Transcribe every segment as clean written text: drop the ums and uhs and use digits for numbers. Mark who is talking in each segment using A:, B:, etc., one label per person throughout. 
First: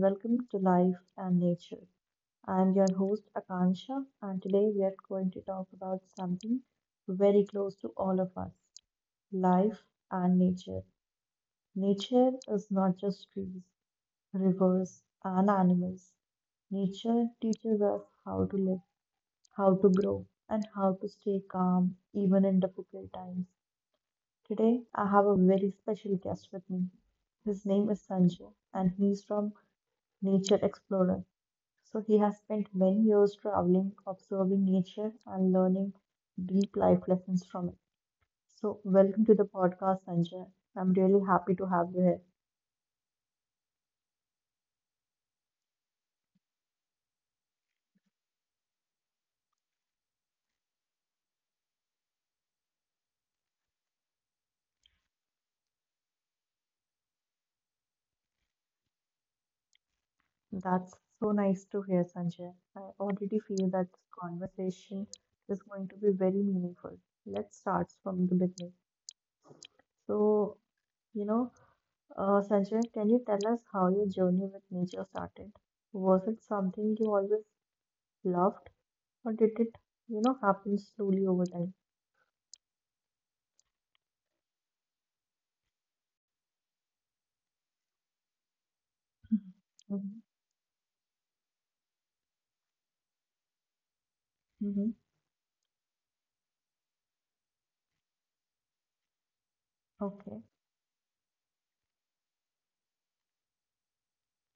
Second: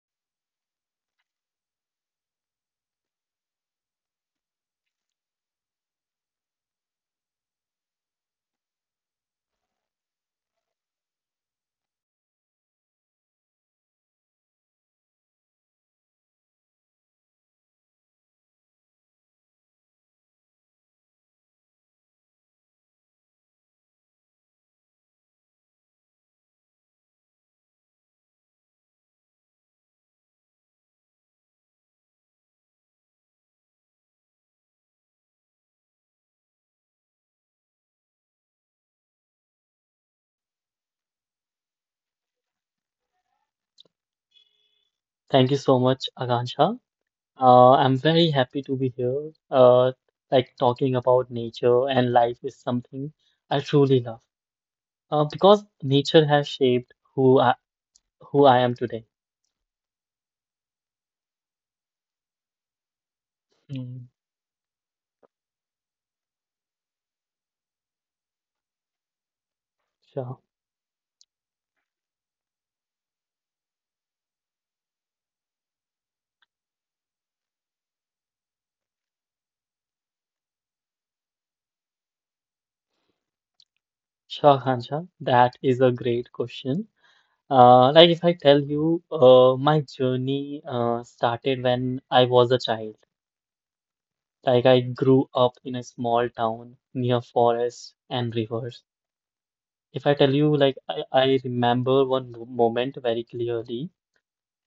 A: welcome to Life and Nature. I'm your host, Akansha, and today we are going to talk about something very close to all of us, life and nature. Nature is not just trees, rivers, and animals. Nature teaches us how to live, how to grow, and how to stay calm even in difficult times. Today, I have a very special guest with me. His name is Sanjay, and he's from Nature Explorer. So, he has spent many years traveling, observing nature, and learning deep life lessons from it. So, welcome to the podcast, Sanjay. I'm really happy to have you here.
B: Thank you so much, Akansha. I'm very happy to be here. Like talking about nature and life is something I truly love. Because nature has shaped who I am today.
A: That's so nice to hear, Sanjay. I already feel that
B: Hmm.
A: this conversation is going to be very meaningful. Let's start from the beginning.
B: Sure,
A: So, you know, Sanjay, can you tell us how your journey with nature started? Was it something you always loved, or did it, happen slowly over time?
B: sure, Akansha. That is a great question. Like if I tell you, my
A: Mm-hmm.
B: journey started when I was a child. Like I
A: Mm-hmm.
B: grew up in a small town near forests and rivers. If I tell
A: Okay.
B: you, like, I remember one moment very clearly.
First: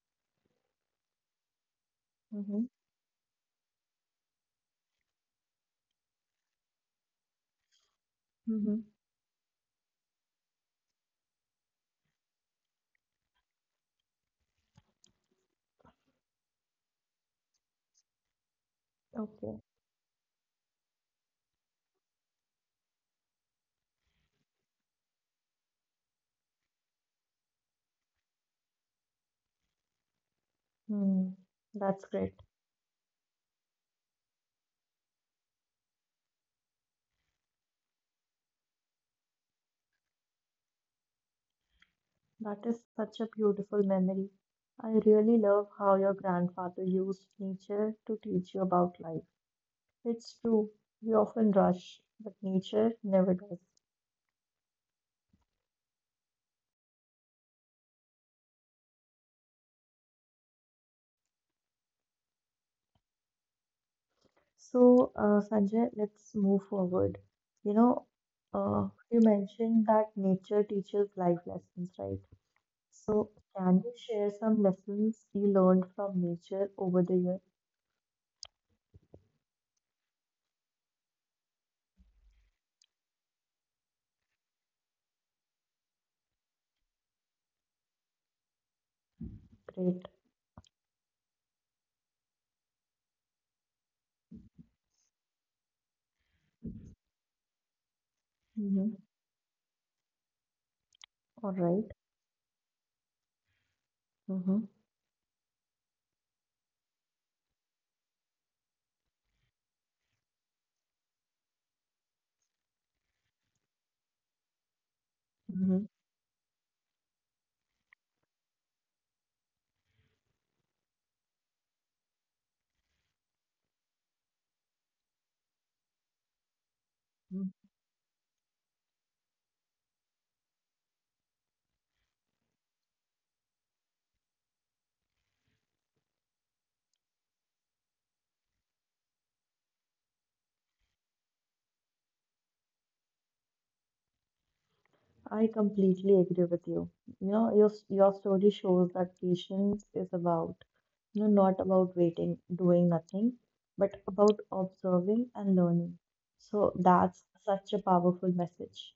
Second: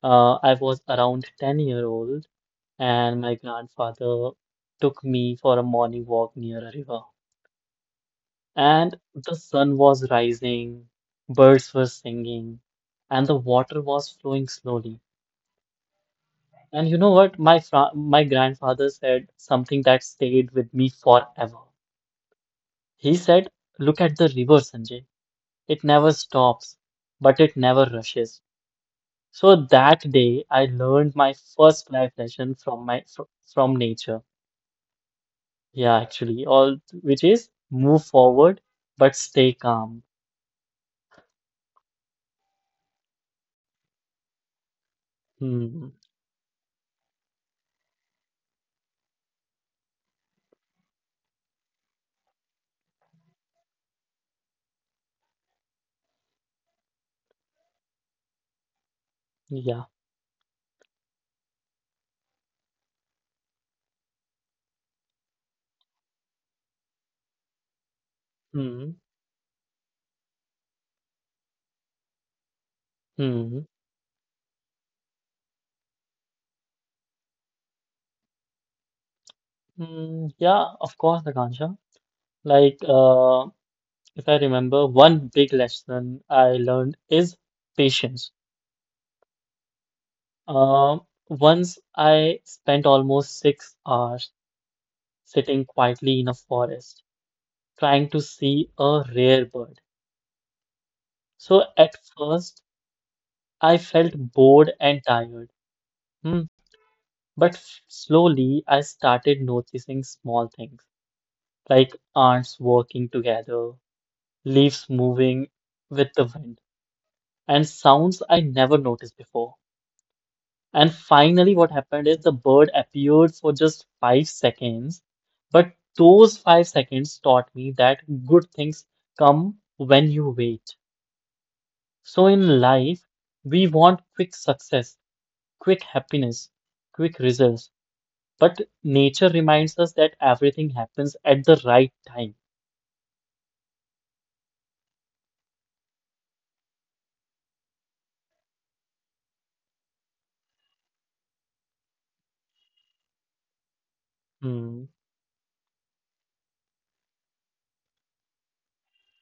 B: I was around 10-year-old,
A: Mm-hmm.
B: and my grandfather took me for a morning walk near a river.
A: Mm-hmm.
B: And the sun was rising, birds were singing, and the water was flowing slowly. And you know what? My grandfather said
A: Okay.
B: something that stayed with me forever. He said, "Look at the river, Sanjay. It never stops, but it never rushes." So that day, I learned
A: Hmm.
B: my first
A: That's
B: life
A: great.
B: lesson from my fr from nature. Yeah, actually, all which is move forward but stay calm.
A: That is such a beautiful memory. I really love
B: Hmm.
A: how your grandfather used nature to teach you about life. It's true, we often rush, but nature never does.
B: Yeah.
A: So, Sanjay, let's move forward. You know,
B: Hmm.
A: you mentioned that nature teaches life lessons, right? So,
B: Hmm.
A: can you share some lessons you learned from nature over the year?
B: Hmm. Yeah. Of course, Akansha. Like, if I remember, one big lesson I learned is patience.
A: Great.
B: Um, Once I spent almost 6 hours sitting quietly in a forest, trying to see a
A: Mm-hmm.
B: rare bird. So
A: All
B: at
A: right.
B: first, I felt bored
A: Mm-hmm.
B: and tired. Hmm. But slowly, I started noticing small things like ants working together, leaves moving with
A: Mm-hmm.
B: the wind, and sounds I never noticed before. And finally, what happened is the bird appeared for just 5 seconds. But those 5 seconds taught me that good things come when you wait. So in life, we want quick success, quick happiness, quick results. But nature reminds us that everything happens at the right time.
A: I completely agree with you. You know, your story shows that patience is about, not about waiting, doing nothing, but about
B: Hmm.
A: observing and learning. So that's such a powerful message.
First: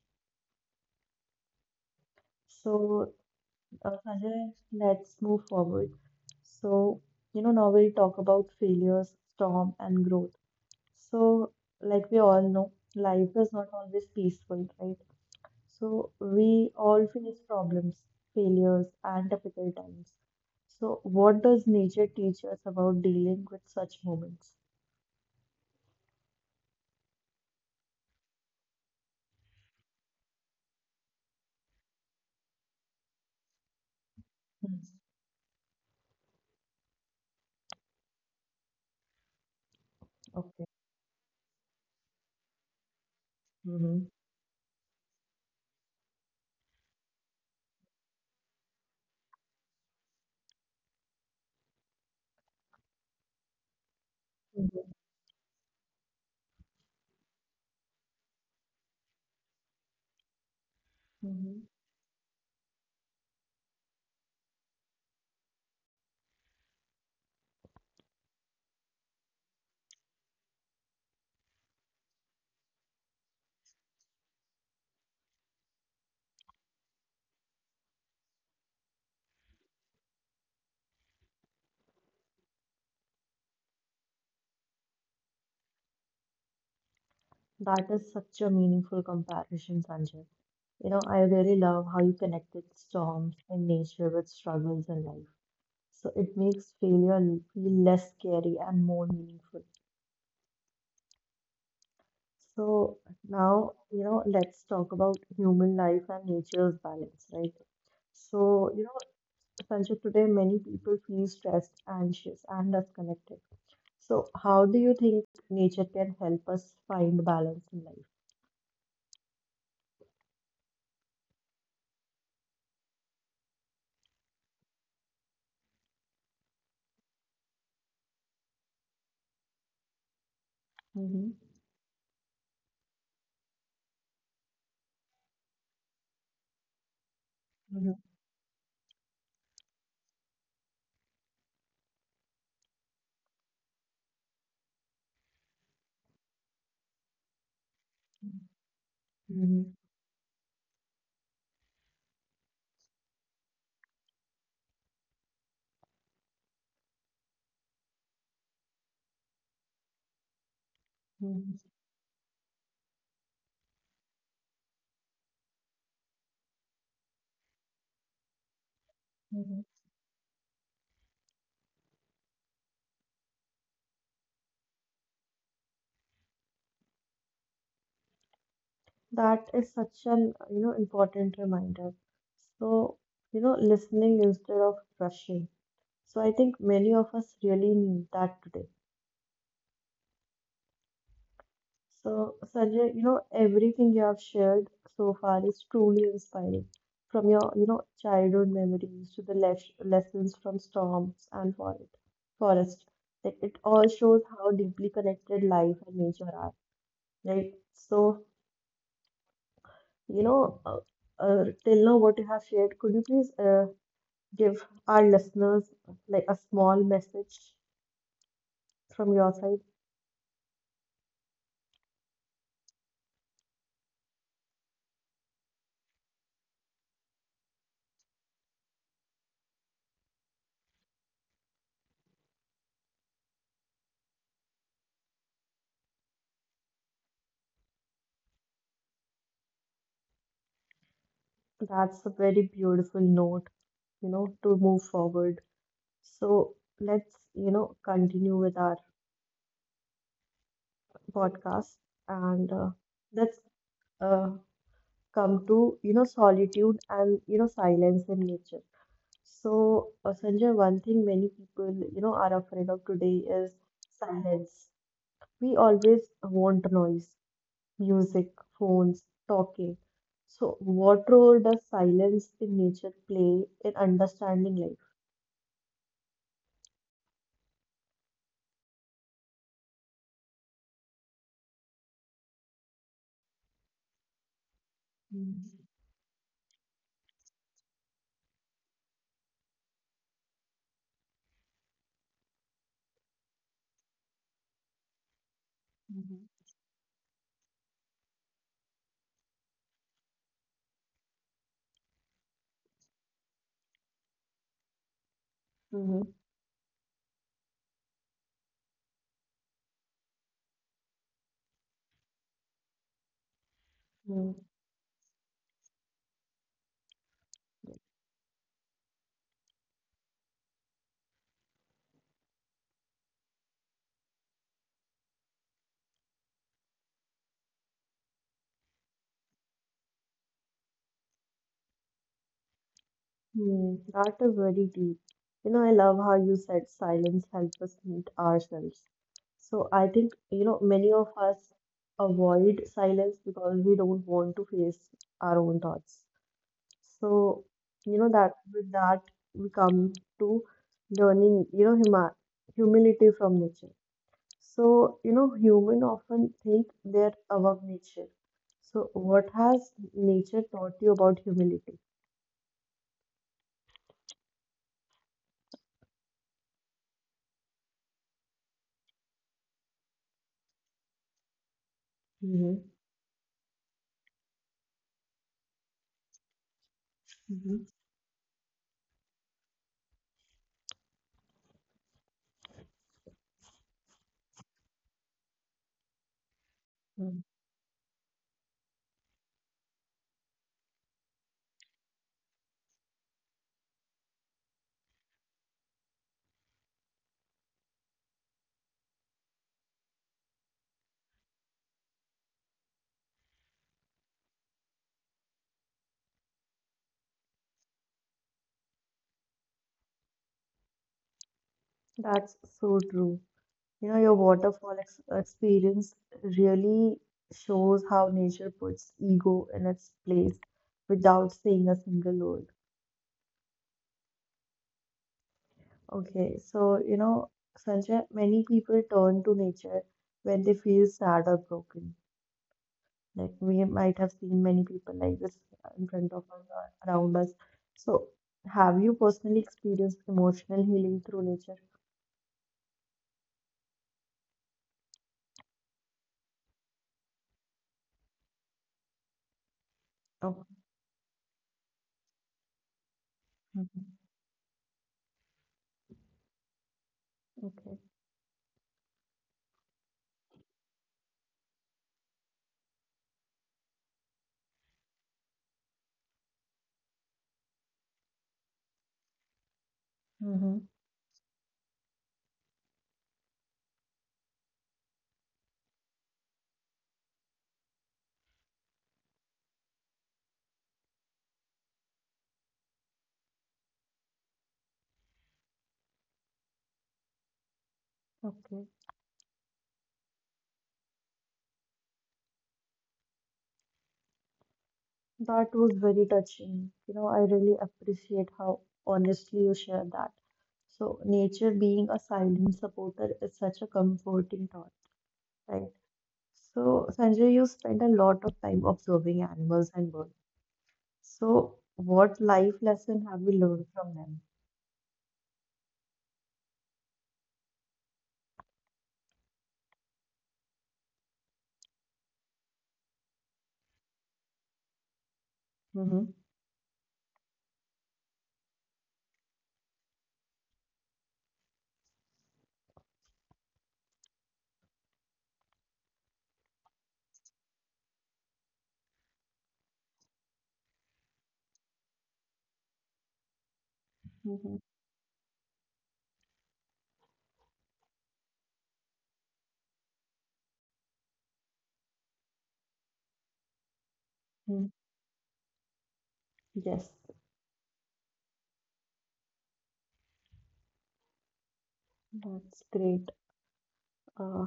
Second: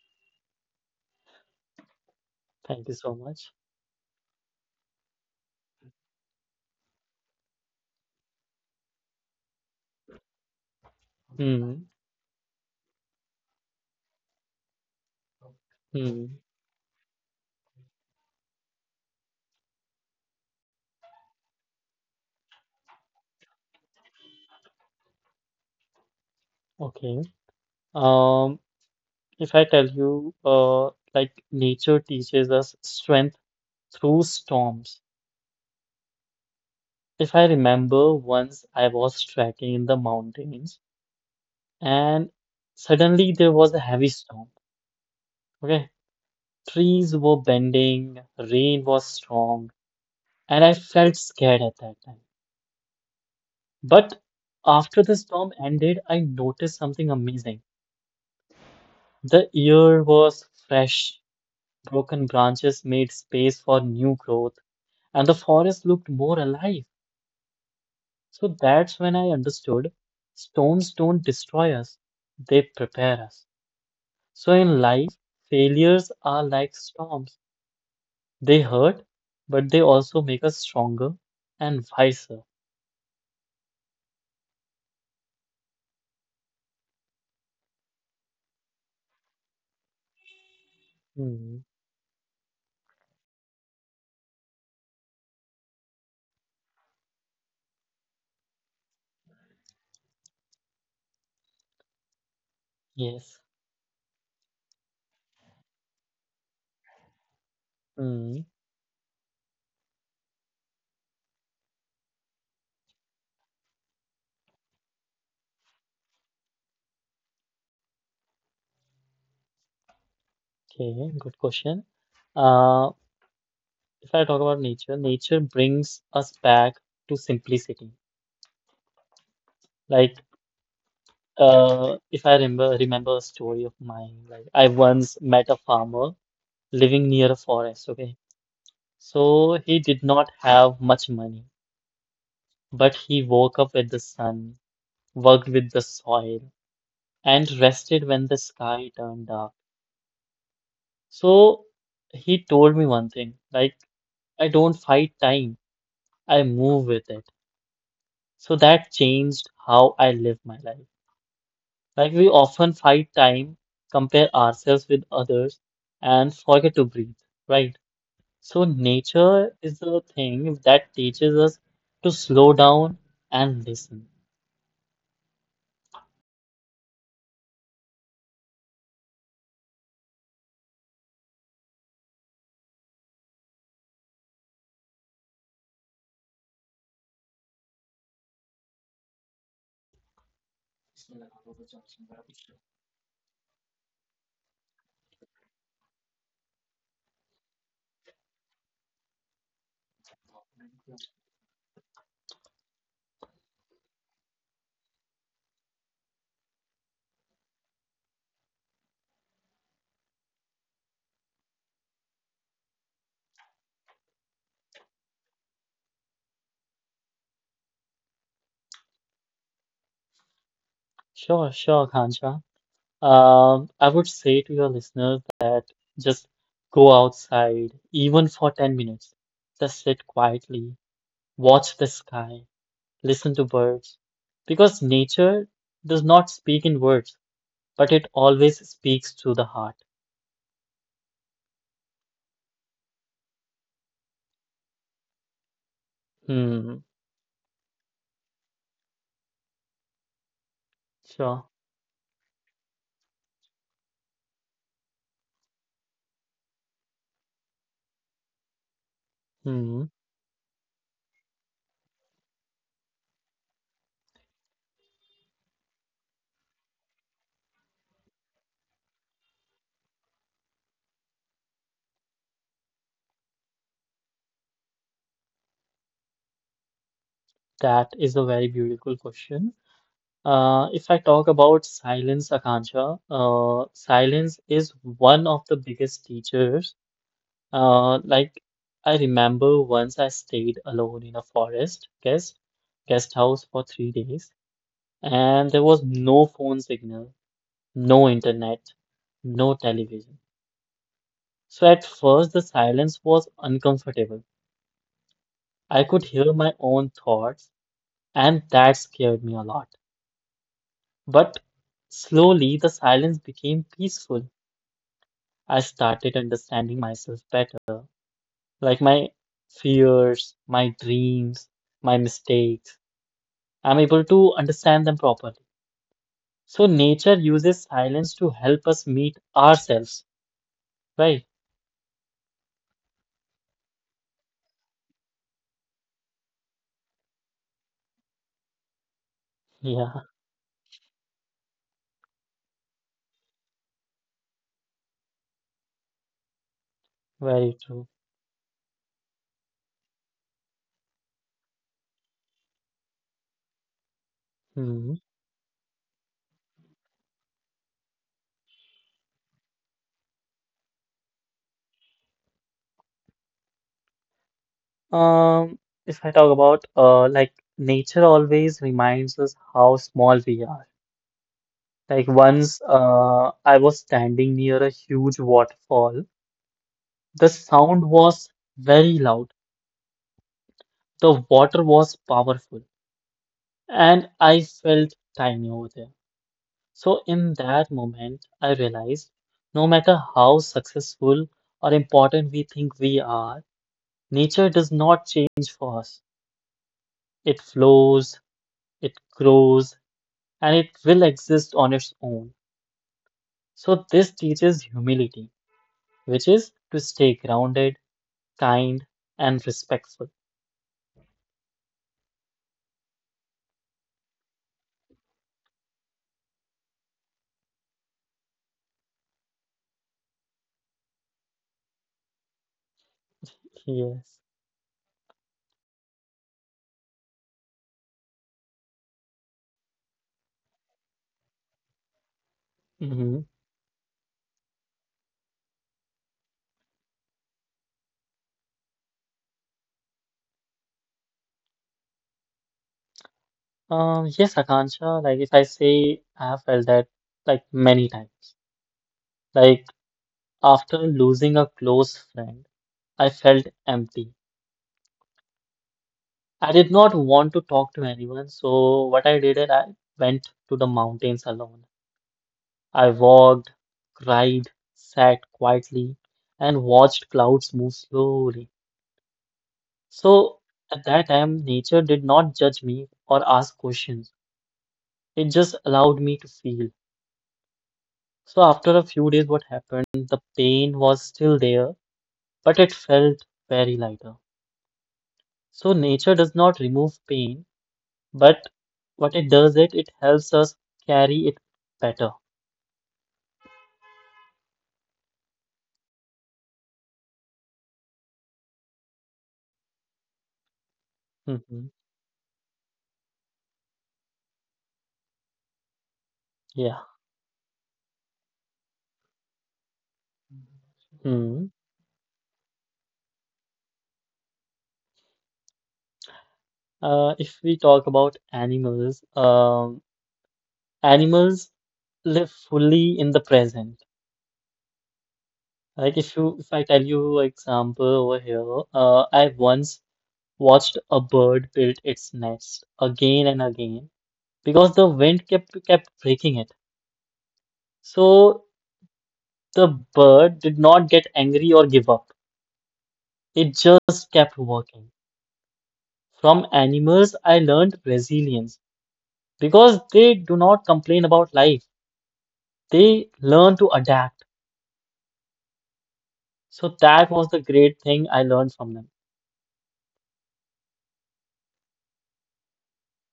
B: Thank you
A: So,
B: so much.
A: Sanjay, let's move forward. So, now we'll talk about failures, storm, and growth. So,
B: Hmm.
A: like we all know, life is not always peaceful, right? So
B: Hmm.
A: we all face problems, failures, and difficult times. So what does nature teach us about dealing with such moments?
B: Okay. Um, if I tell you, like nature teaches us strength through
A: Mm.
B: storms. If I remember, once I was trekking
A: Okay.
B: in the mountains and
A: Hmm.
B: suddenly there was a heavy storm. Okay. Trees were bending, rain was strong, and I felt
A: Mhm.
B: scared at that time. But after the storm ended, I noticed something amazing.
A: Hmm.
B: The air was fresh, broken branches made space for new growth, and the forest looked more alive. So that's when I understood storms don't destroy us, they prepare us. So in life, failures are like storms. They hurt, but they also make us stronger and wiser.
A: That is such a meaningful comparison, Sanjay. I really love how you connected
B: Hmm.
A: storms in nature with struggles in life. So it makes failure feel less scary and more meaningful. So now,
B: Yes.
A: let's talk about human life and nature's balance, right? So,
B: Hmm.
A: Sanjay, today many people feel stressed, anxious, and disconnected. So, how do you think nature can help us find balance in life?
B: Okay, good question. Uh, if I talk about nature, nature brings us back to simplicity. Like,
A: Mm-hmm.
B: if I remember a story of mine, like I once met a farmer living near a
A: Mm-hmm.
B: forest. Okay, so he did not have much money, but he woke up with the sun, worked with the soil, and rested when the sky turned dark.
A: Mm-hmm.
B: So he told me one thing, like I don't fight time, I move with it. So that changed how I live my life.
A: Mm-hmm.
B: Like we often fight time, compare ourselves with others, and forget to breathe, right? So
A: Mm-hmm.
B: nature is the thing that teaches us to slow down and listen.
A: That is such an important reminder. So listening instead of rushing. So I think many of us really need that today. So Sanjay, everything you have shared so far is truly inspiring. From your childhood memories to the lessons from storms and forest, like it all shows how deeply connected life and nature are. Right. So you know uh, till now what you have shared, could you please give our listeners like a small message from your side.
B: Sure, sure, Kancha. I would say to your listeners that just go outside, even for 10 minutes. Just sit quietly, watch the sky, listen to birds, because nature does not speak in words, but it always speaks through the heart.
A: That's a very beautiful note, to move forward. So
B: Hmm.
A: let's, continue with our podcast
B: Sure.
A: and let's uh, come to, solitude and, silence in nature. So, Sanjay, one
B: Hmm.
A: thing many people, are afraid of today is silence. We always want noise, music, phones, talking. So, what role does silence in nature play in understanding life?
B: That is a very beautiful question. If I talk about silence, Akansha,
A: Mm-hmm.
B: silence is one of the biggest teachers. Like I remember once I stayed alone in a forest guest house for 3 days, and there was no phone signal, no internet, no television. So at first, the silence was
A: Mm-hmm.
B: uncomfortable. I could hear my own thoughts, and that scared me a lot. But slowly, the silence became peaceful. I started understanding myself better, like my fears, my dreams, my mistakes. I'm able to understand them properly. So nature uses silence to help us meet ourselves,
A: Mm-hmm.
B: right?
A: That is very deep. I love how you said silence helps us meet ourselves. So I think, many of us
B: Yeah,
A: avoid silence because we don't want to face our own thoughts. So, that with that
B: very
A: we
B: true.
A: come to learning, you know, huma humility from nature. So, human often
B: Hmm.
A: think they're above nature. So, what has nature taught you about humility?
B: Um, if I talk about like nature always reminds us how small we are.
A: Hmm.
B: Like once I was standing near a huge waterfall. The
A: Hmm.
B: sound was very loud. The water was powerful, and I felt tiny over there.
A: Mm.
B: So in that moment, I realized no matter how successful or important we think we are, nature does not change for us. It flows, it grows, and it will exist on its own. So, this teaches humility, which is to stay grounded, kind, and respectful.
A: That's so true. Your waterfall ex experience really shows how nature puts ego in its place without saying a single word.
B: Yes.
A: Okay, so Sanjay, many people turn to nature when they feel sad or broken. Like
B: Hmm.
A: we might have seen many people like this, in front of us or around us. So, have you personally experienced emotional healing through nature?
B: Yes, Akansha, like if I say I have felt that like many times. Like
A: Oh.
B: after losing a close friend, I felt
A: Mhm.
B: empty. I did not
A: Okay.
B: want to talk to anyone, so what I did is I went to the mountains alone. I walked, cried, sat quietly, and watched clouds move slowly.
A: Hmm.
B: So at that time, nature did not judge me or ask questions. It just allowed me to feel. So after a few days, what happened? The pain was still there, but it felt very lighter. So nature does not remove pain,
A: Okay.
B: but what it does it helps us carry it better.
A: That was very touching. I really appreciate how honestly you share that. So, nature being a
B: Mhm.
A: silent supporter is such a comforting thought, right? So, Sanjay,
B: Yeah.
A: you spend a lot of time observing animals and birds. So,
B: Hmm.
A: what life lesson have you learned from
B: If we talk about animals, animals live fully in the present.
A: them?
B: Like if I tell you example over here, I once watched a bird build its nest again and again because the wind kept breaking it. So the bird did not get angry or give up.
A: Mhm.
B: It just kept working. From animals, I learned resilience because they do not complain about life.
A: Mhm.
B: They learn to adapt.
A: Yes,
B: So that was the great thing I learned from them.
A: that's great. Uh,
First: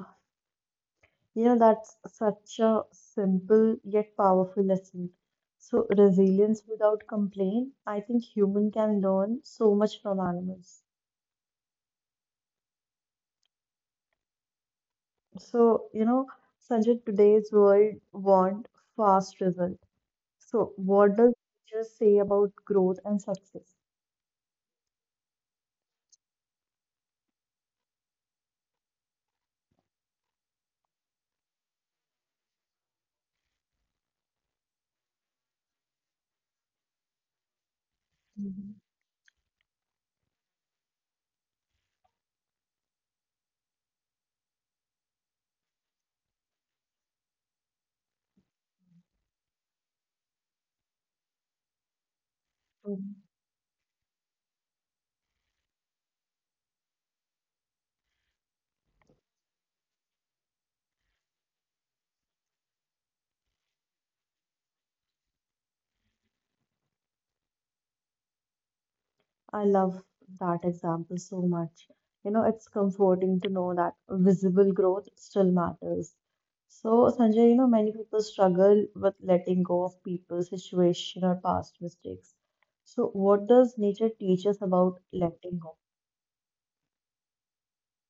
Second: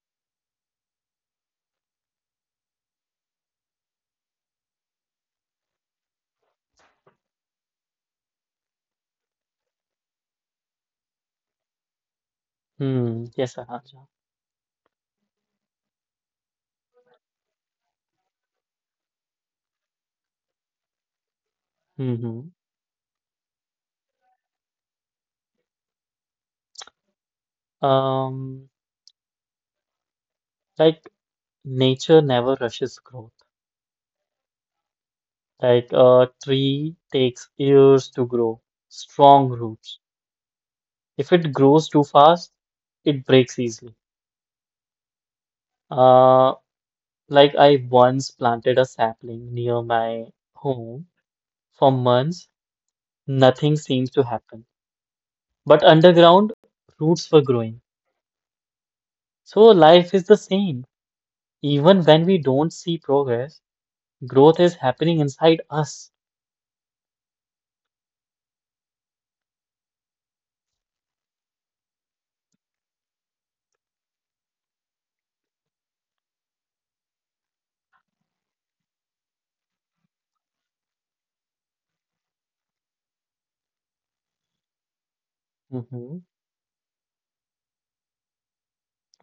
A: that's such a simple yet powerful lesson. So, resilience without complaint, I think human can learn so much from animals.
B: Hmm. Yes, Anuja.
A: So, Sanjay, today's world want fast result. So, what does
B: Mm-hmm.
A: nature say about growth and success?
B: Um, like nature never rushes growth. Like a tree takes years to grow, strong roots.
A: Mhm.
B: If it grows too fast, it breaks easily. Uh, like I once planted a sapling near my home. For months, nothing
A: Mhm.
B: seems to happen. But underground, roots were growing. So life is the same. Even when we don't see progress, growth is happening inside us.
A: I love that example so much. It's comforting to know that visible growth still matters. So, Sanjay, many people struggle with letting go of people, situation, or past mistakes. So, what does nature teach us about
B: Hmm.
A: letting go?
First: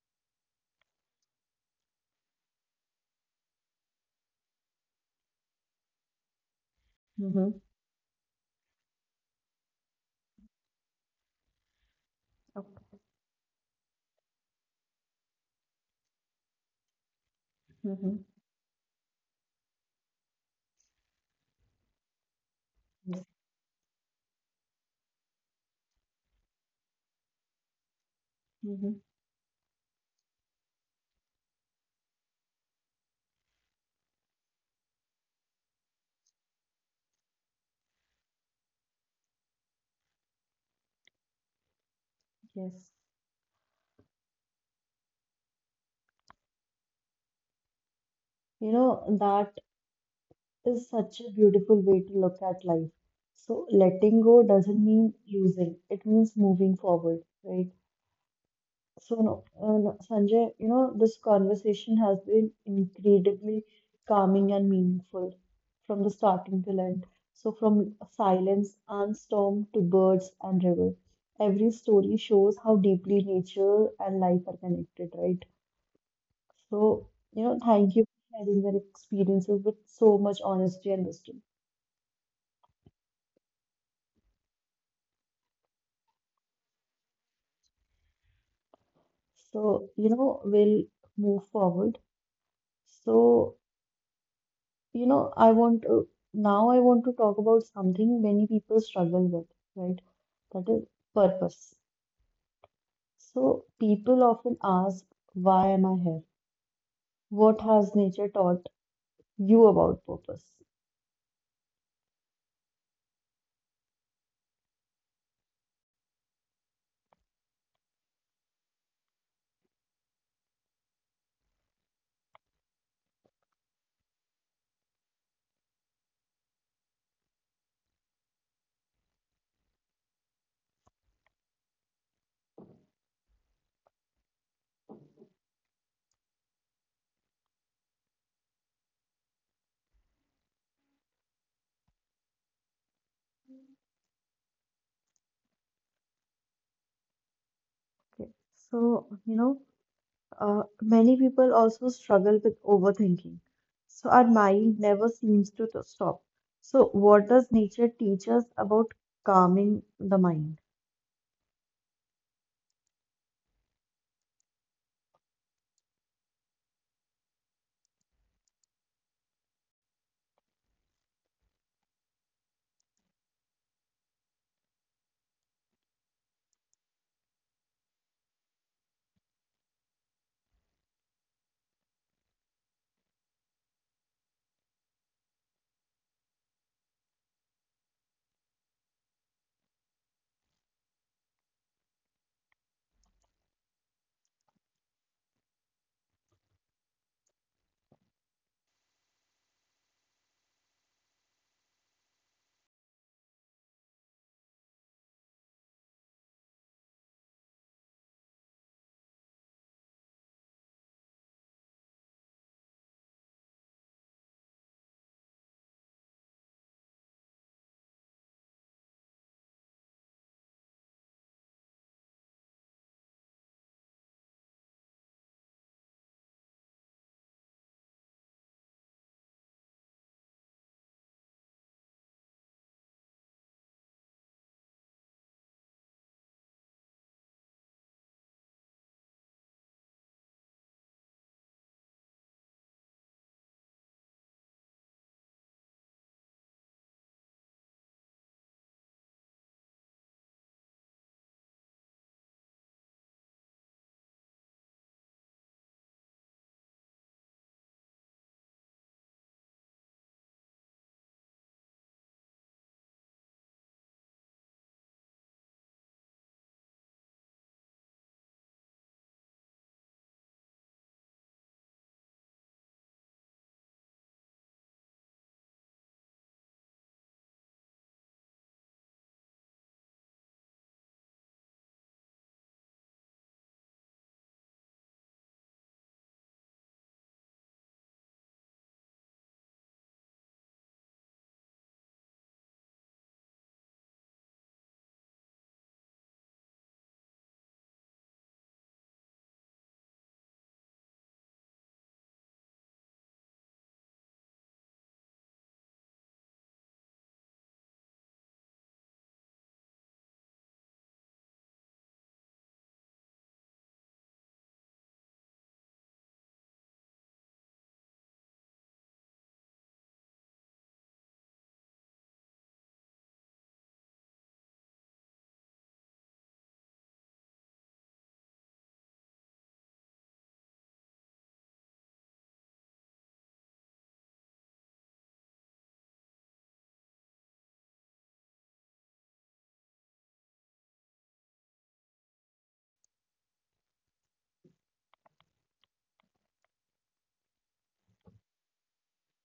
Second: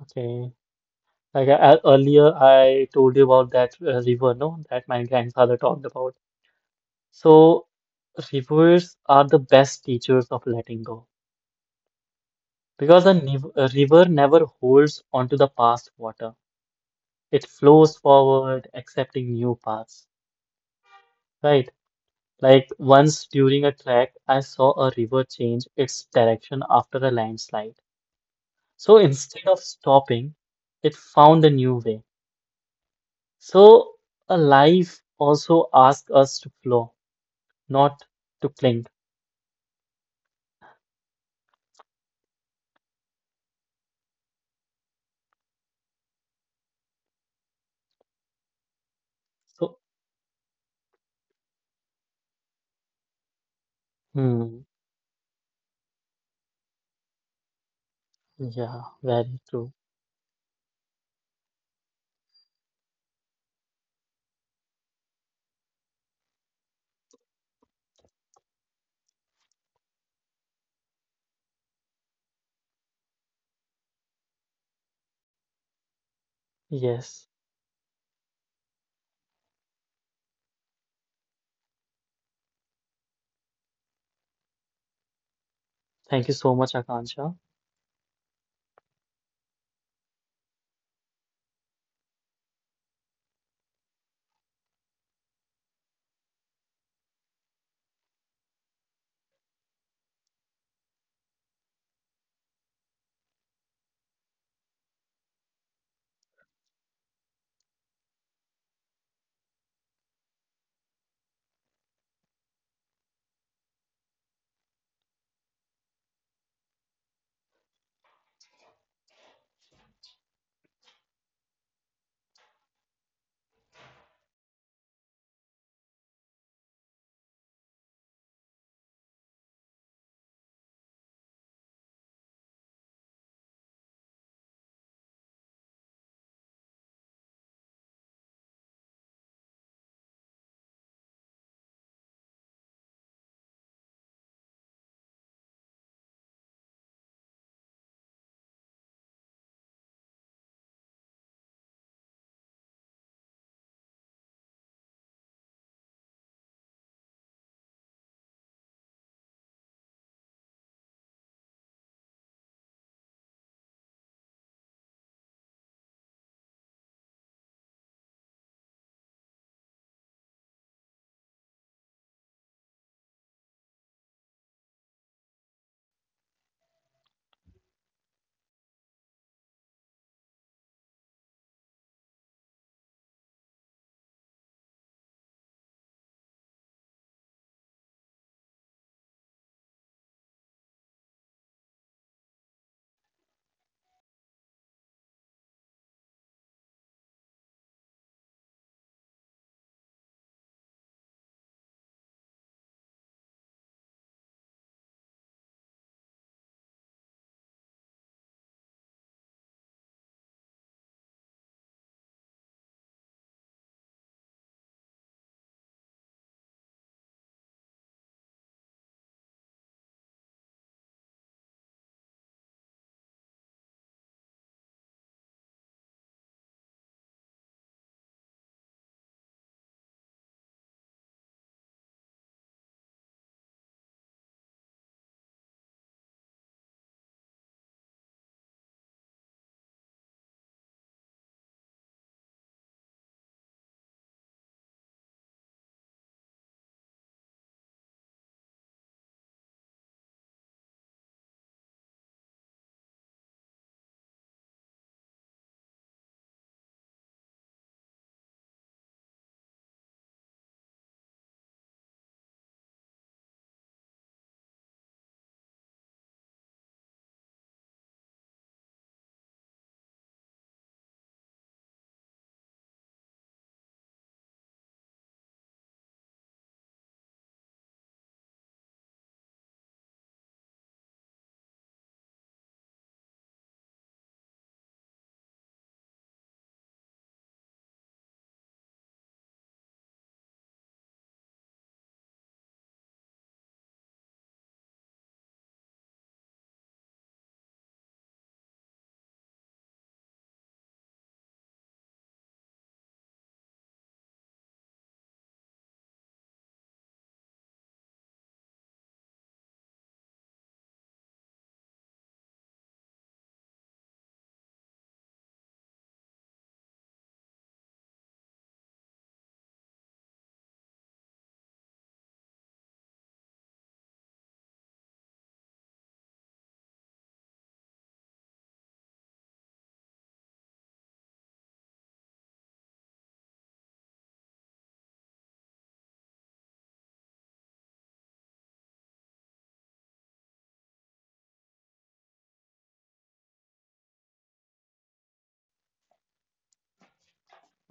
B: Okay. Like earlier, I told you about that river, no, that my grandfather talked about.
A: Mm-hmm.
B: So, rivers are the best teachers of letting go
A: Okay.
B: because a river never holds onto the past water. It
A: Mm-hmm.
B: flows forward, accepting new paths, right?
A: Yes.
B: Like once during a trek, I saw a river change its direction after a landslide.
A: Mm-hmm.
B: So instead of stopping, it found a new way. So, a life also asks us to flow, not to cling.
A: Yes. That
B: So,
A: is such a beautiful way to look at life. So, letting go doesn't
B: hmm,
A: mean losing, it means moving forward, right?
B: yeah,
A: So, no,
B: very
A: no,
B: true.
A: Sanjay, this conversation has been incredibly calming and meaningful from the starting till end. So, from silence and storm to birds and river, every story shows how deeply nature and life are connected, right? So,
B: Yes.
A: thank you for sharing your experiences with so much honesty and wisdom.
B: Thank you so much, Akansha.
A: So, we'll move forward. So, I want to now I want to talk about something many people struggle with, right? That is purpose. So people often ask, why am I here? What has nature taught you about purpose? Okay. So, many people also struggle with overthinking. So our mind never seems to stop. So what does nature teach us about calming the mind?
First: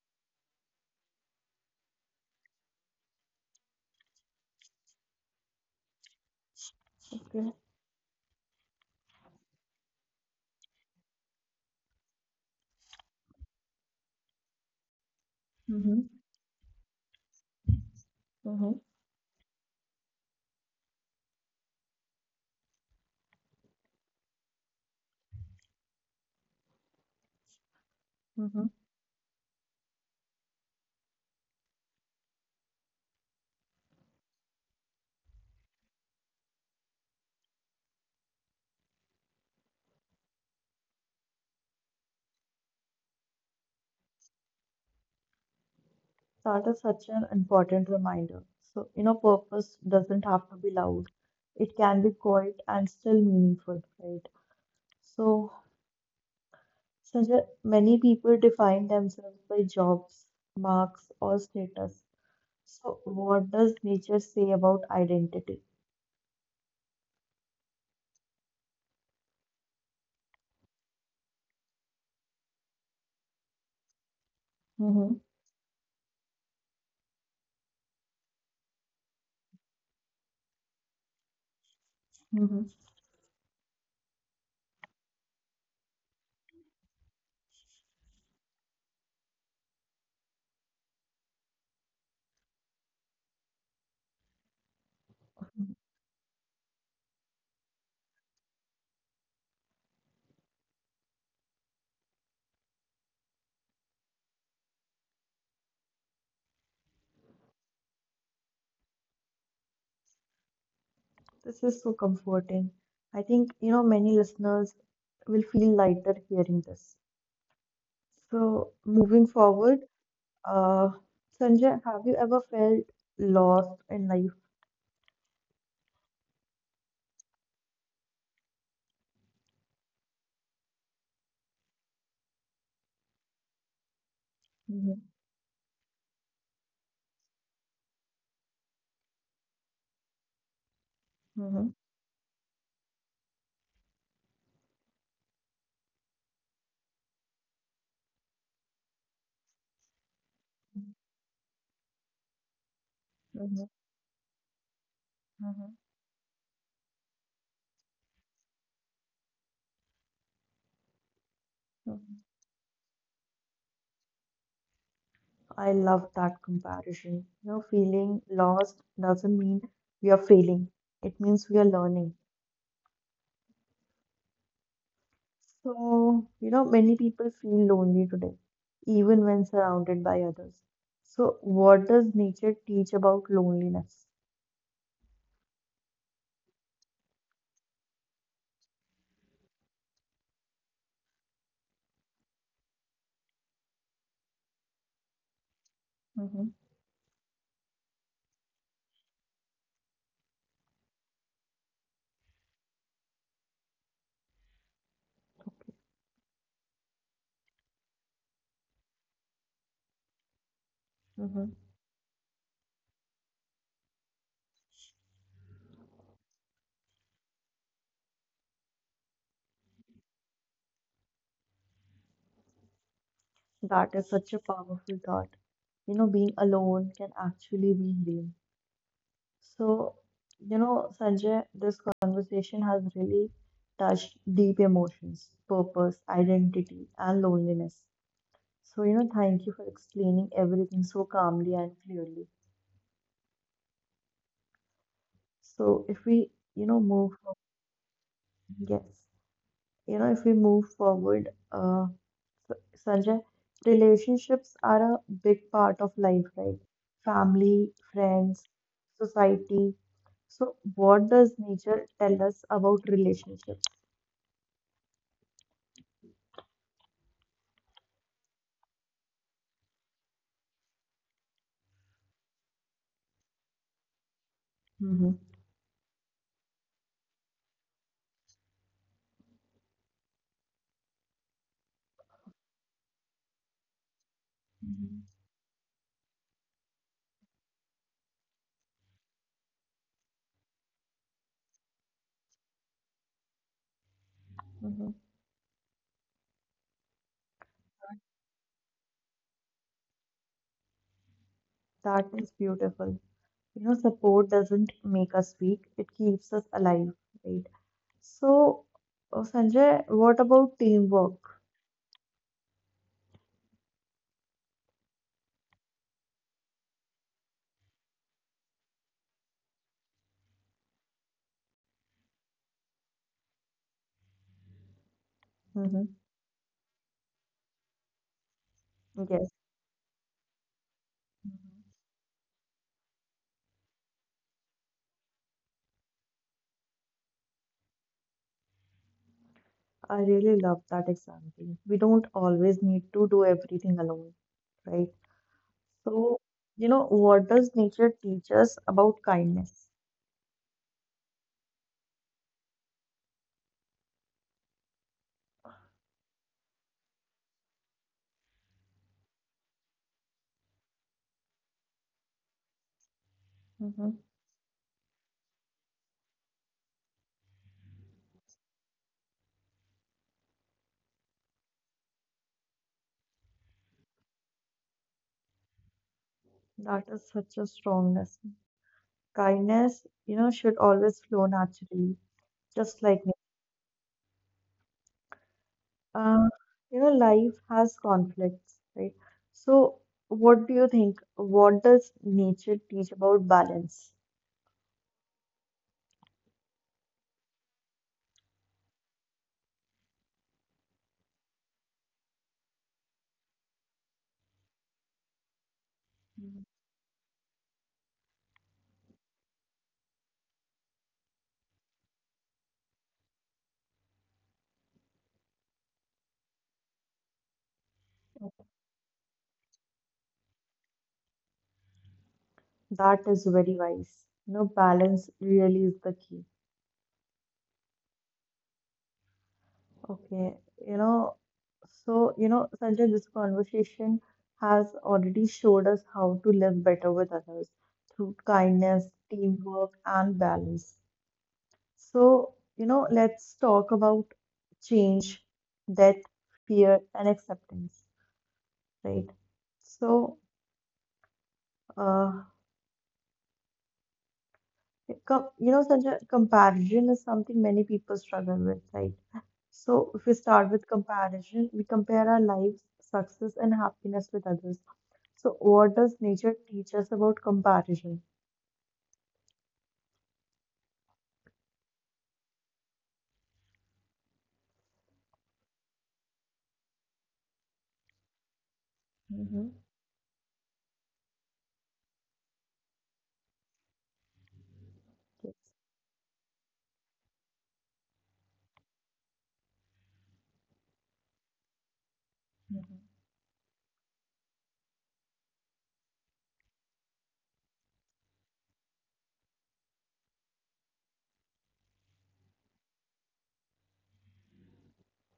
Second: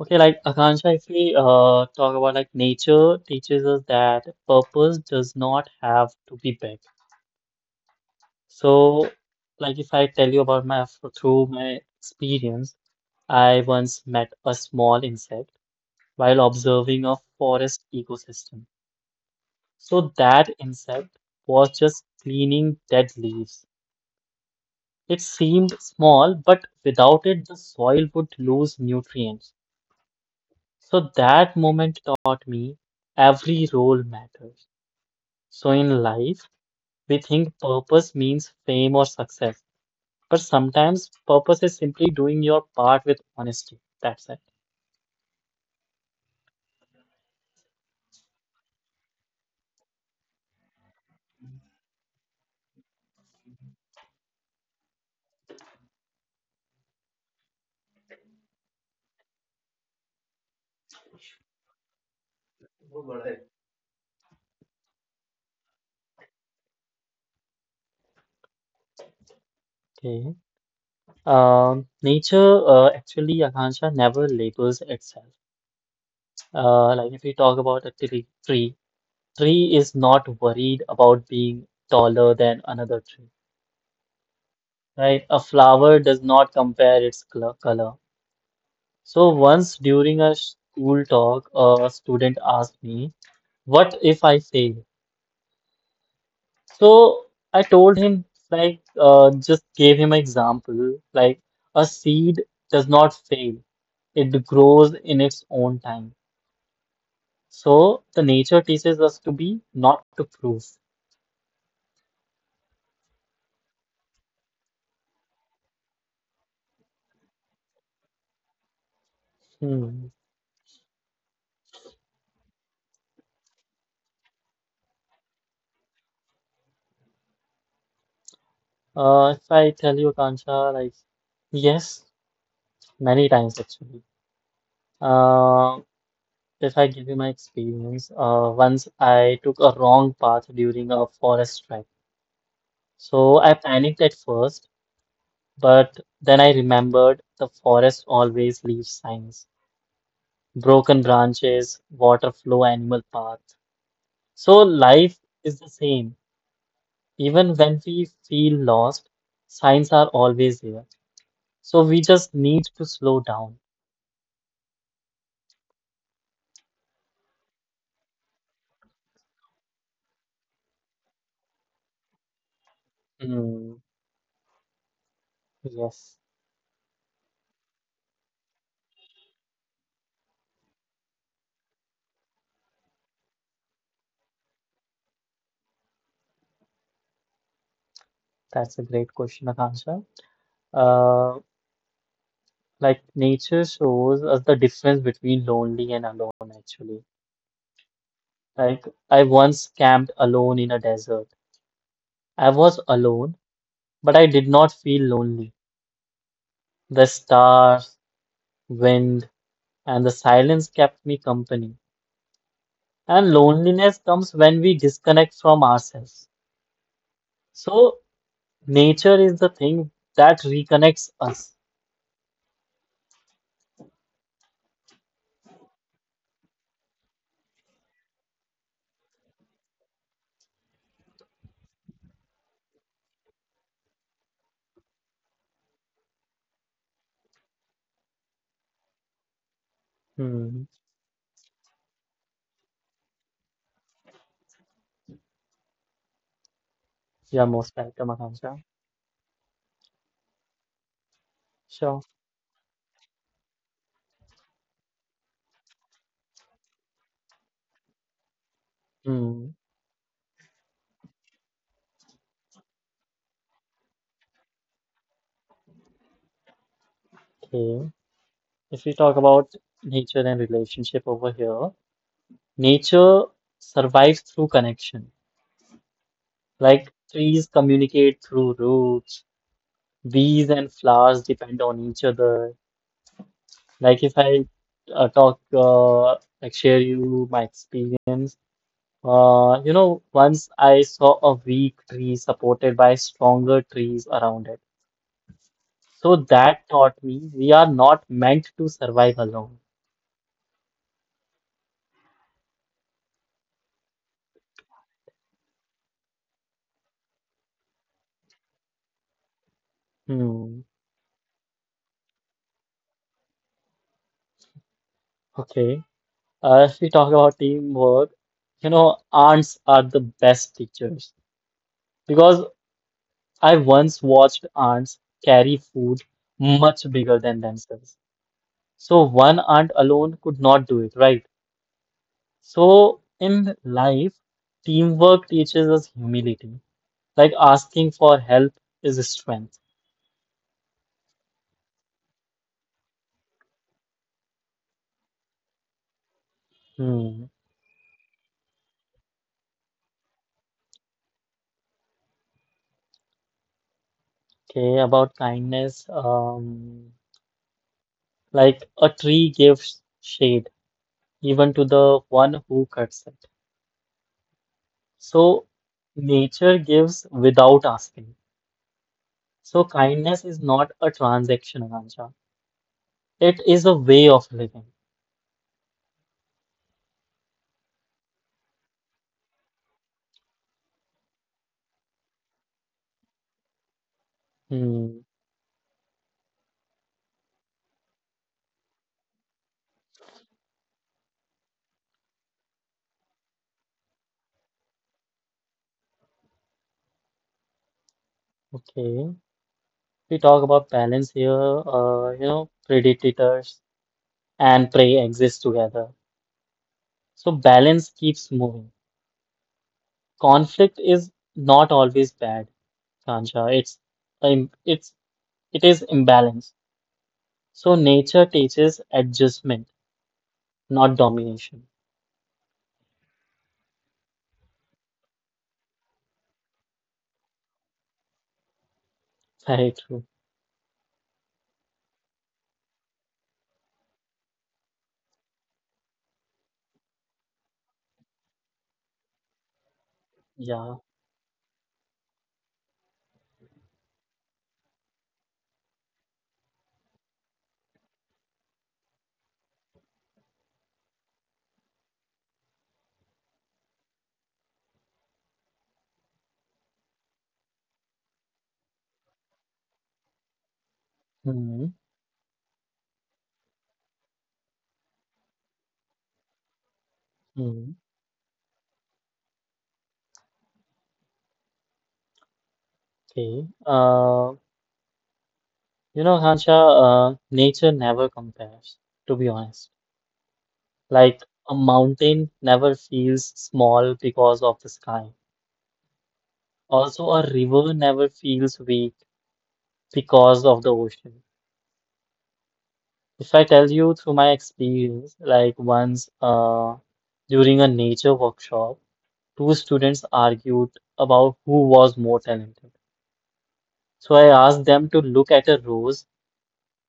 B: Okay, like Akansha, if we talk about like nature teaches us that purpose does not have to be big.
A: Okay.
B: So, like if I tell you about my through my experience, I once met a small insect
A: Mm-hmm.
B: while observing a forest ecosystem. So that insect was just cleaning dead leaves. It seemed small, but without it, the soil would
A: Mm-hmm.
B: lose nutrients. So that moment taught me every role matters. So in life, we think purpose means fame or success, but sometimes purpose is simply doing your part with honesty. That's it.
A: That is such an important reminder. So, purpose doesn't have to be loud. It can be quiet and still meaningful, right? So, Sanjay, many people define themselves by jobs, marks, or status. So, what does nature say about identity?
B: Okay. Nature actually, Akansha, never labels itself.
A: Hmm.
B: Like if we talk about a tree, tree is not worried about being taller than another tree,
A: Hmm.
B: right? A flower does not compare its color. So once during a school talk, a student asked me, "What if I fail?" So I told him, like, just gave him an example, like a seed does not fail; it grows in its own time. So the nature teaches us to be, not to prove.
A: This is so comforting. I think, many listeners will feel lighter hearing this.
B: Hmm.
A: So, moving forward, Uh, Sanjay, have you ever felt lost in life?
B: If I tell you, Kansha, like, yes, many times actually. Uh,
A: Mhm.
B: if I give you my experience, once I took a wrong path during a forest trek. So
A: Mhm.
B: I panicked at first, but then I remembered the forest always leaves signs, broken branches, water flow, animal path. So life
A: Mhm.
B: is the same.
A: Mhm.
B: Even when we feel lost, signs are always there. So we just need to slow down.
A: Mhm. I love that comparison. Feeling lost doesn't mean we are failing. It means we are
B: Hmm.
A: learning.
B: Yes,
A: So, many people feel lonely today, even when surrounded by others. So, what does nature teach about loneliness?
B: that's a great question, Akansha. Uh, like nature shows us the difference between lonely and alone, actually.
A: Mhm.
B: Like I once camped alone in a desert. I was alone, but I did not feel lonely. The stars, wind, and the silence kept me company.
A: Mhm.
B: And loneliness comes when we disconnect from ourselves. So nature is the thing that reconnects us.
A: That is such a powerful thought. Being alone can actually be healing. So, Sanjay, this conversation has really touched deep emotions, purpose, identity, and loneliness. So,
B: Hmm.
A: thank you for explaining everything so calmly and clearly.
B: You're
A: So, if
B: most
A: we,
B: welcome, Akansha.
A: move, yes, if we
B: Sure.
A: move forward, Sanjay, relationships are a big part of life, right? Family,
B: Hmm.
A: friends, society. So, what does nature tell us about relationships?
B: Okay. If we talk about nature and relationship over here, nature survives through connection.
A: Hmm.
B: Like trees communicate through roots, bees and flowers depend on each other. Like if I uh, talk, uh, like
A: Mhm.
B: share you my experience. Once I saw a weak tree supported by stronger trees around it. So
A: Hmm.
B: that taught me we are not meant to survive alone.
A: That is beautiful. Support doesn't make us weak, it keeps us alive, right? So,
B: Hmm.
A: Sanjay, what about teamwork?
B: Okay. If we talk about teamwork, ants are the best teachers because I once watched ants carry food much bigger than
A: Hmm.
B: themselves. So one ant alone could not do it,
A: Yes.
B: right? So
A: Mhm.
B: in life, teamwork teaches us humility. Like asking for help is strength.
A: I really love that example. We don't always need to do everything alone, right?
B: Hmm.
A: So, what does nature teach us about kindness?
B: Okay, about kindness, like a tree gives shade even to the one who cuts it. So
A: Hmm.
B: nature gives without asking. So kindness is not a transaction, Akansha. It is a way of living.
A: That is such a strong lesson. Kindness, should always flow naturally, just like.
B: Hmm.
A: Uh, Life has conflicts, right? So, what do you think? What does nature teach about balance?
B: Okay. We talk about balance here. Predators and prey exist together. So balance keeps moving. Conflict is not always bad, Akansha. It's im- it's It is imbalance. So nature teaches adjustment, not domination.
A: That is very wise. Balance really is the key.
B: Very true.
A: Okay, you know, so, Sanjay, this conversation has already showed us how to live better with others through kindness,
B: Yeah.
A: teamwork, and balance. So, let's talk about change, death, fear, and acceptance, right? So, uh, it com you know, such a comparison is something many people struggle with, right? So,
B: Hmm.
A: if we start with comparison, we compare our lives, success, and happiness with others. So, what does
B: Hmm.
A: nature teach us about comparison?
B: Okay. Hansha, nature never compares, to be honest. Like
A: Mm-hmm.
B: a mountain never feels small because of the sky.
A: Yes.
B: Also, a river never feels weak because of the ocean. If I tell you through my experience, like once during a nature workshop, two students argued about who was more talented. So I asked them to look at a rose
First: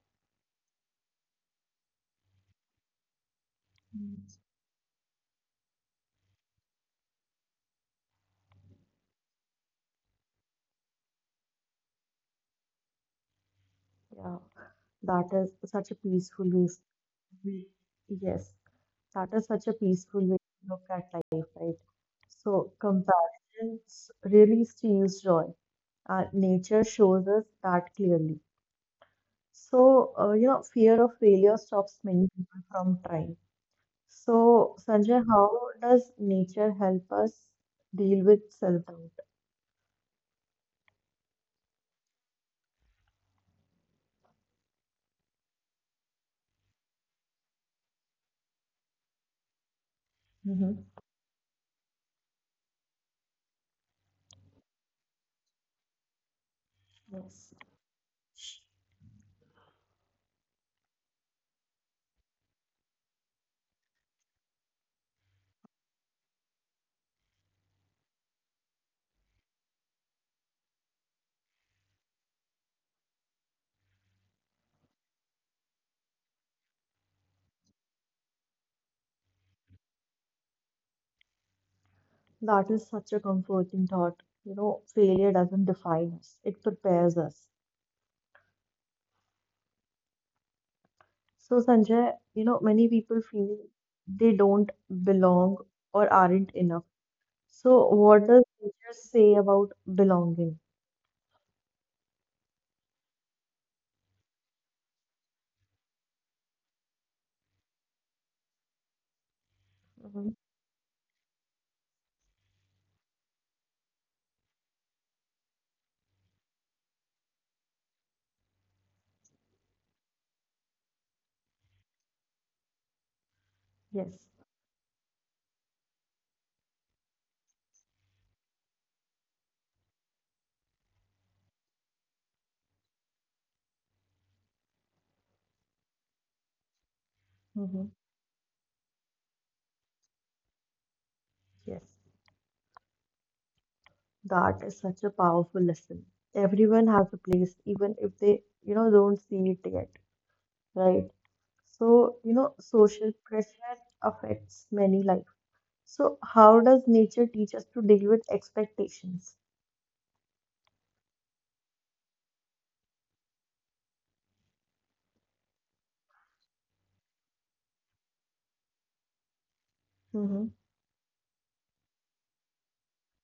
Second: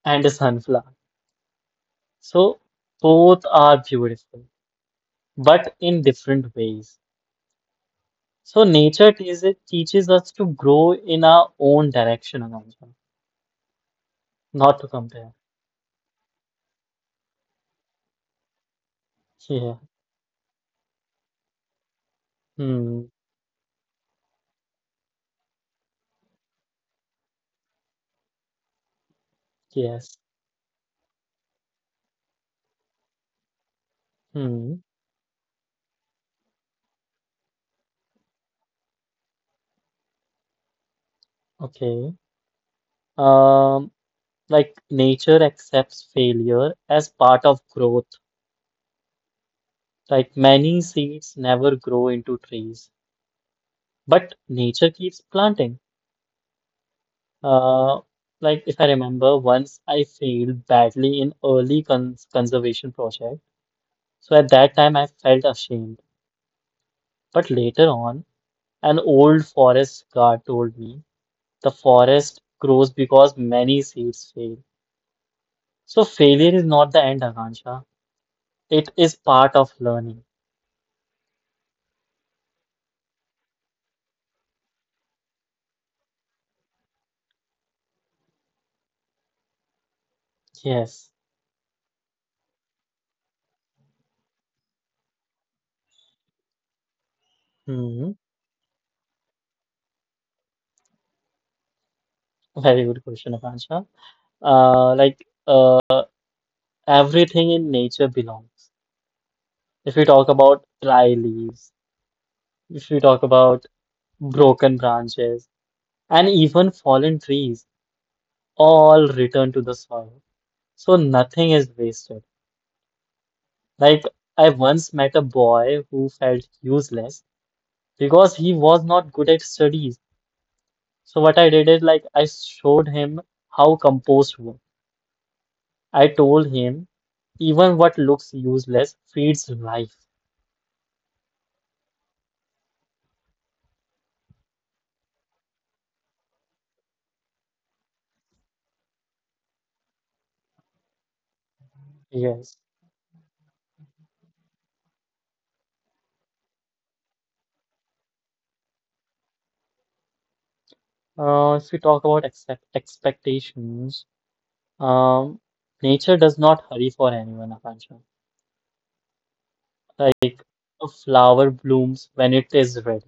B: and a sunflower. So both are
A: Mm-hmm.
B: beautiful, but in different ways. So nature teaches us to grow in our own direction, Ananja,
A: Yeah, that is such a
B: not
A: peaceful
B: to
A: way.
B: compare.
A: Yes. That is such a peaceful way to look at life, right?
B: Yeah.
A: So comparisons really
B: Hmm.
A: steals joy. Nature shows us that clearly. So, fear of failure stops
B: Yes.
A: many people from trying. So, Sanjay, how does nature
B: Hmm.
A: help us deal with self-doubt?
B: Okay. Um, like nature accepts failure as part of growth.
A: Hmm.
B: Like many seeds never grow into trees, but nature keeps planting.
A: Yes.
B: Uh, like if I remember, once I failed badly in early conservation project. So at that time, I felt ashamed. But later on, an old forest guard told me the forest grows because many seeds fail. So failure is not the end, Akansha. It is part of learning.
A: That is such a comforting thought. Failure doesn't define us, it prepares us.
B: Yes.
A: So, Sanjay, many people feel they don't belong or aren't enough. So, what does
B: Hmm.
A: nature say about belonging?
B: Very good question, Akansha. Like everything in nature belongs. If we
A: Hmm.
B: talk about dry leaves, if we talk about broken branches, and even fallen trees, all return to the soil. So nothing is wasted. Like,
A: Yes.
B: I once met a boy who felt useless because he was not good at studies. So, what I did is, like, I showed him how compost works. I told him, even
A: Hmm.
B: what looks useless feeds life.
A: Yes. That is such a powerful lesson. Everyone has a place, even if they, don't see it yet, right? So,
B: Yes.
A: social pressure affects many life. So, how does nature teach us to deal with expectations?
B: If we talk about accept expectations, um, nature does not hurry for anyone, Akansha.
A: Hmm.
B: Like, a flower blooms when it is ready,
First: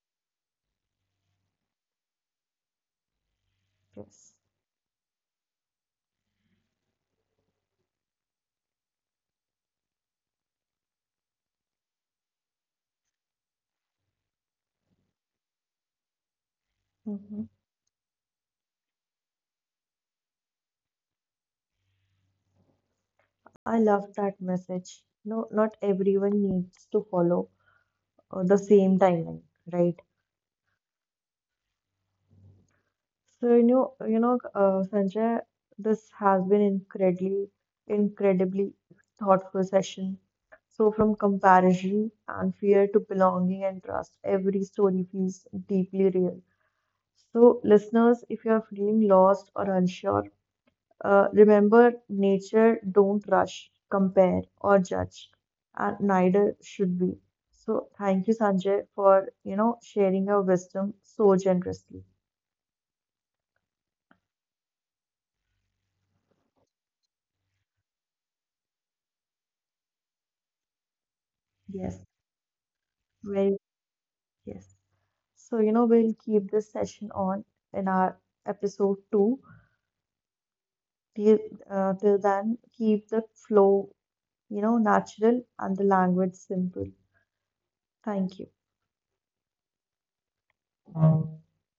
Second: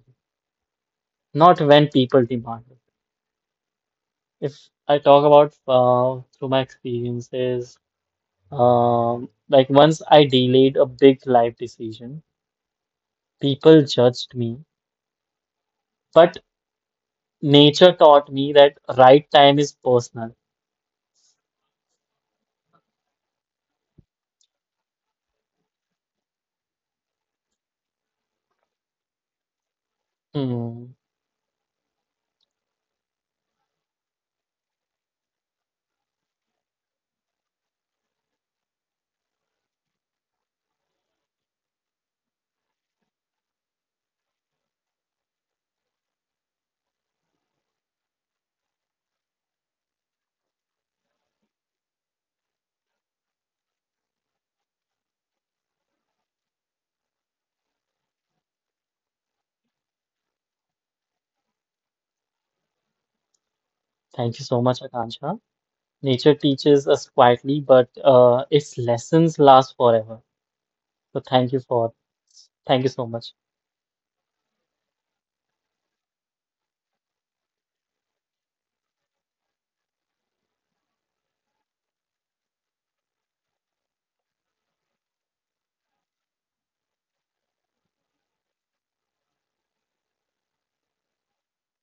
B: not when people demand it.
A: Yes.
B: If I talk about through my experiences, like once I delayed a big life decision, people judged me, but
A: Hmm.
B: nature taught me that right time is personal.
A: I love that message. No, not everyone needs to follow, the same timeline, right?
B: Hmm.
A: So Sanjay, this has been incredibly, incredibly thoughtful session. So from comparison and fear to belonging and trust, every story feels deeply real. So listeners, if you are feeling lost or unsure, remember, nature don't rush, compare, or judge, and neither should we. So thank you, Sanjay, for sharing your wisdom so generously.
B: Thank you so much, Akansha. Nature teaches us quietly, but its lessons last forever. So
A: Yes,
B: thank you so much.
A: very yes. So we'll keep this session on in our episode 2. Till till then, keep the flow natural and the language simple. Thank you.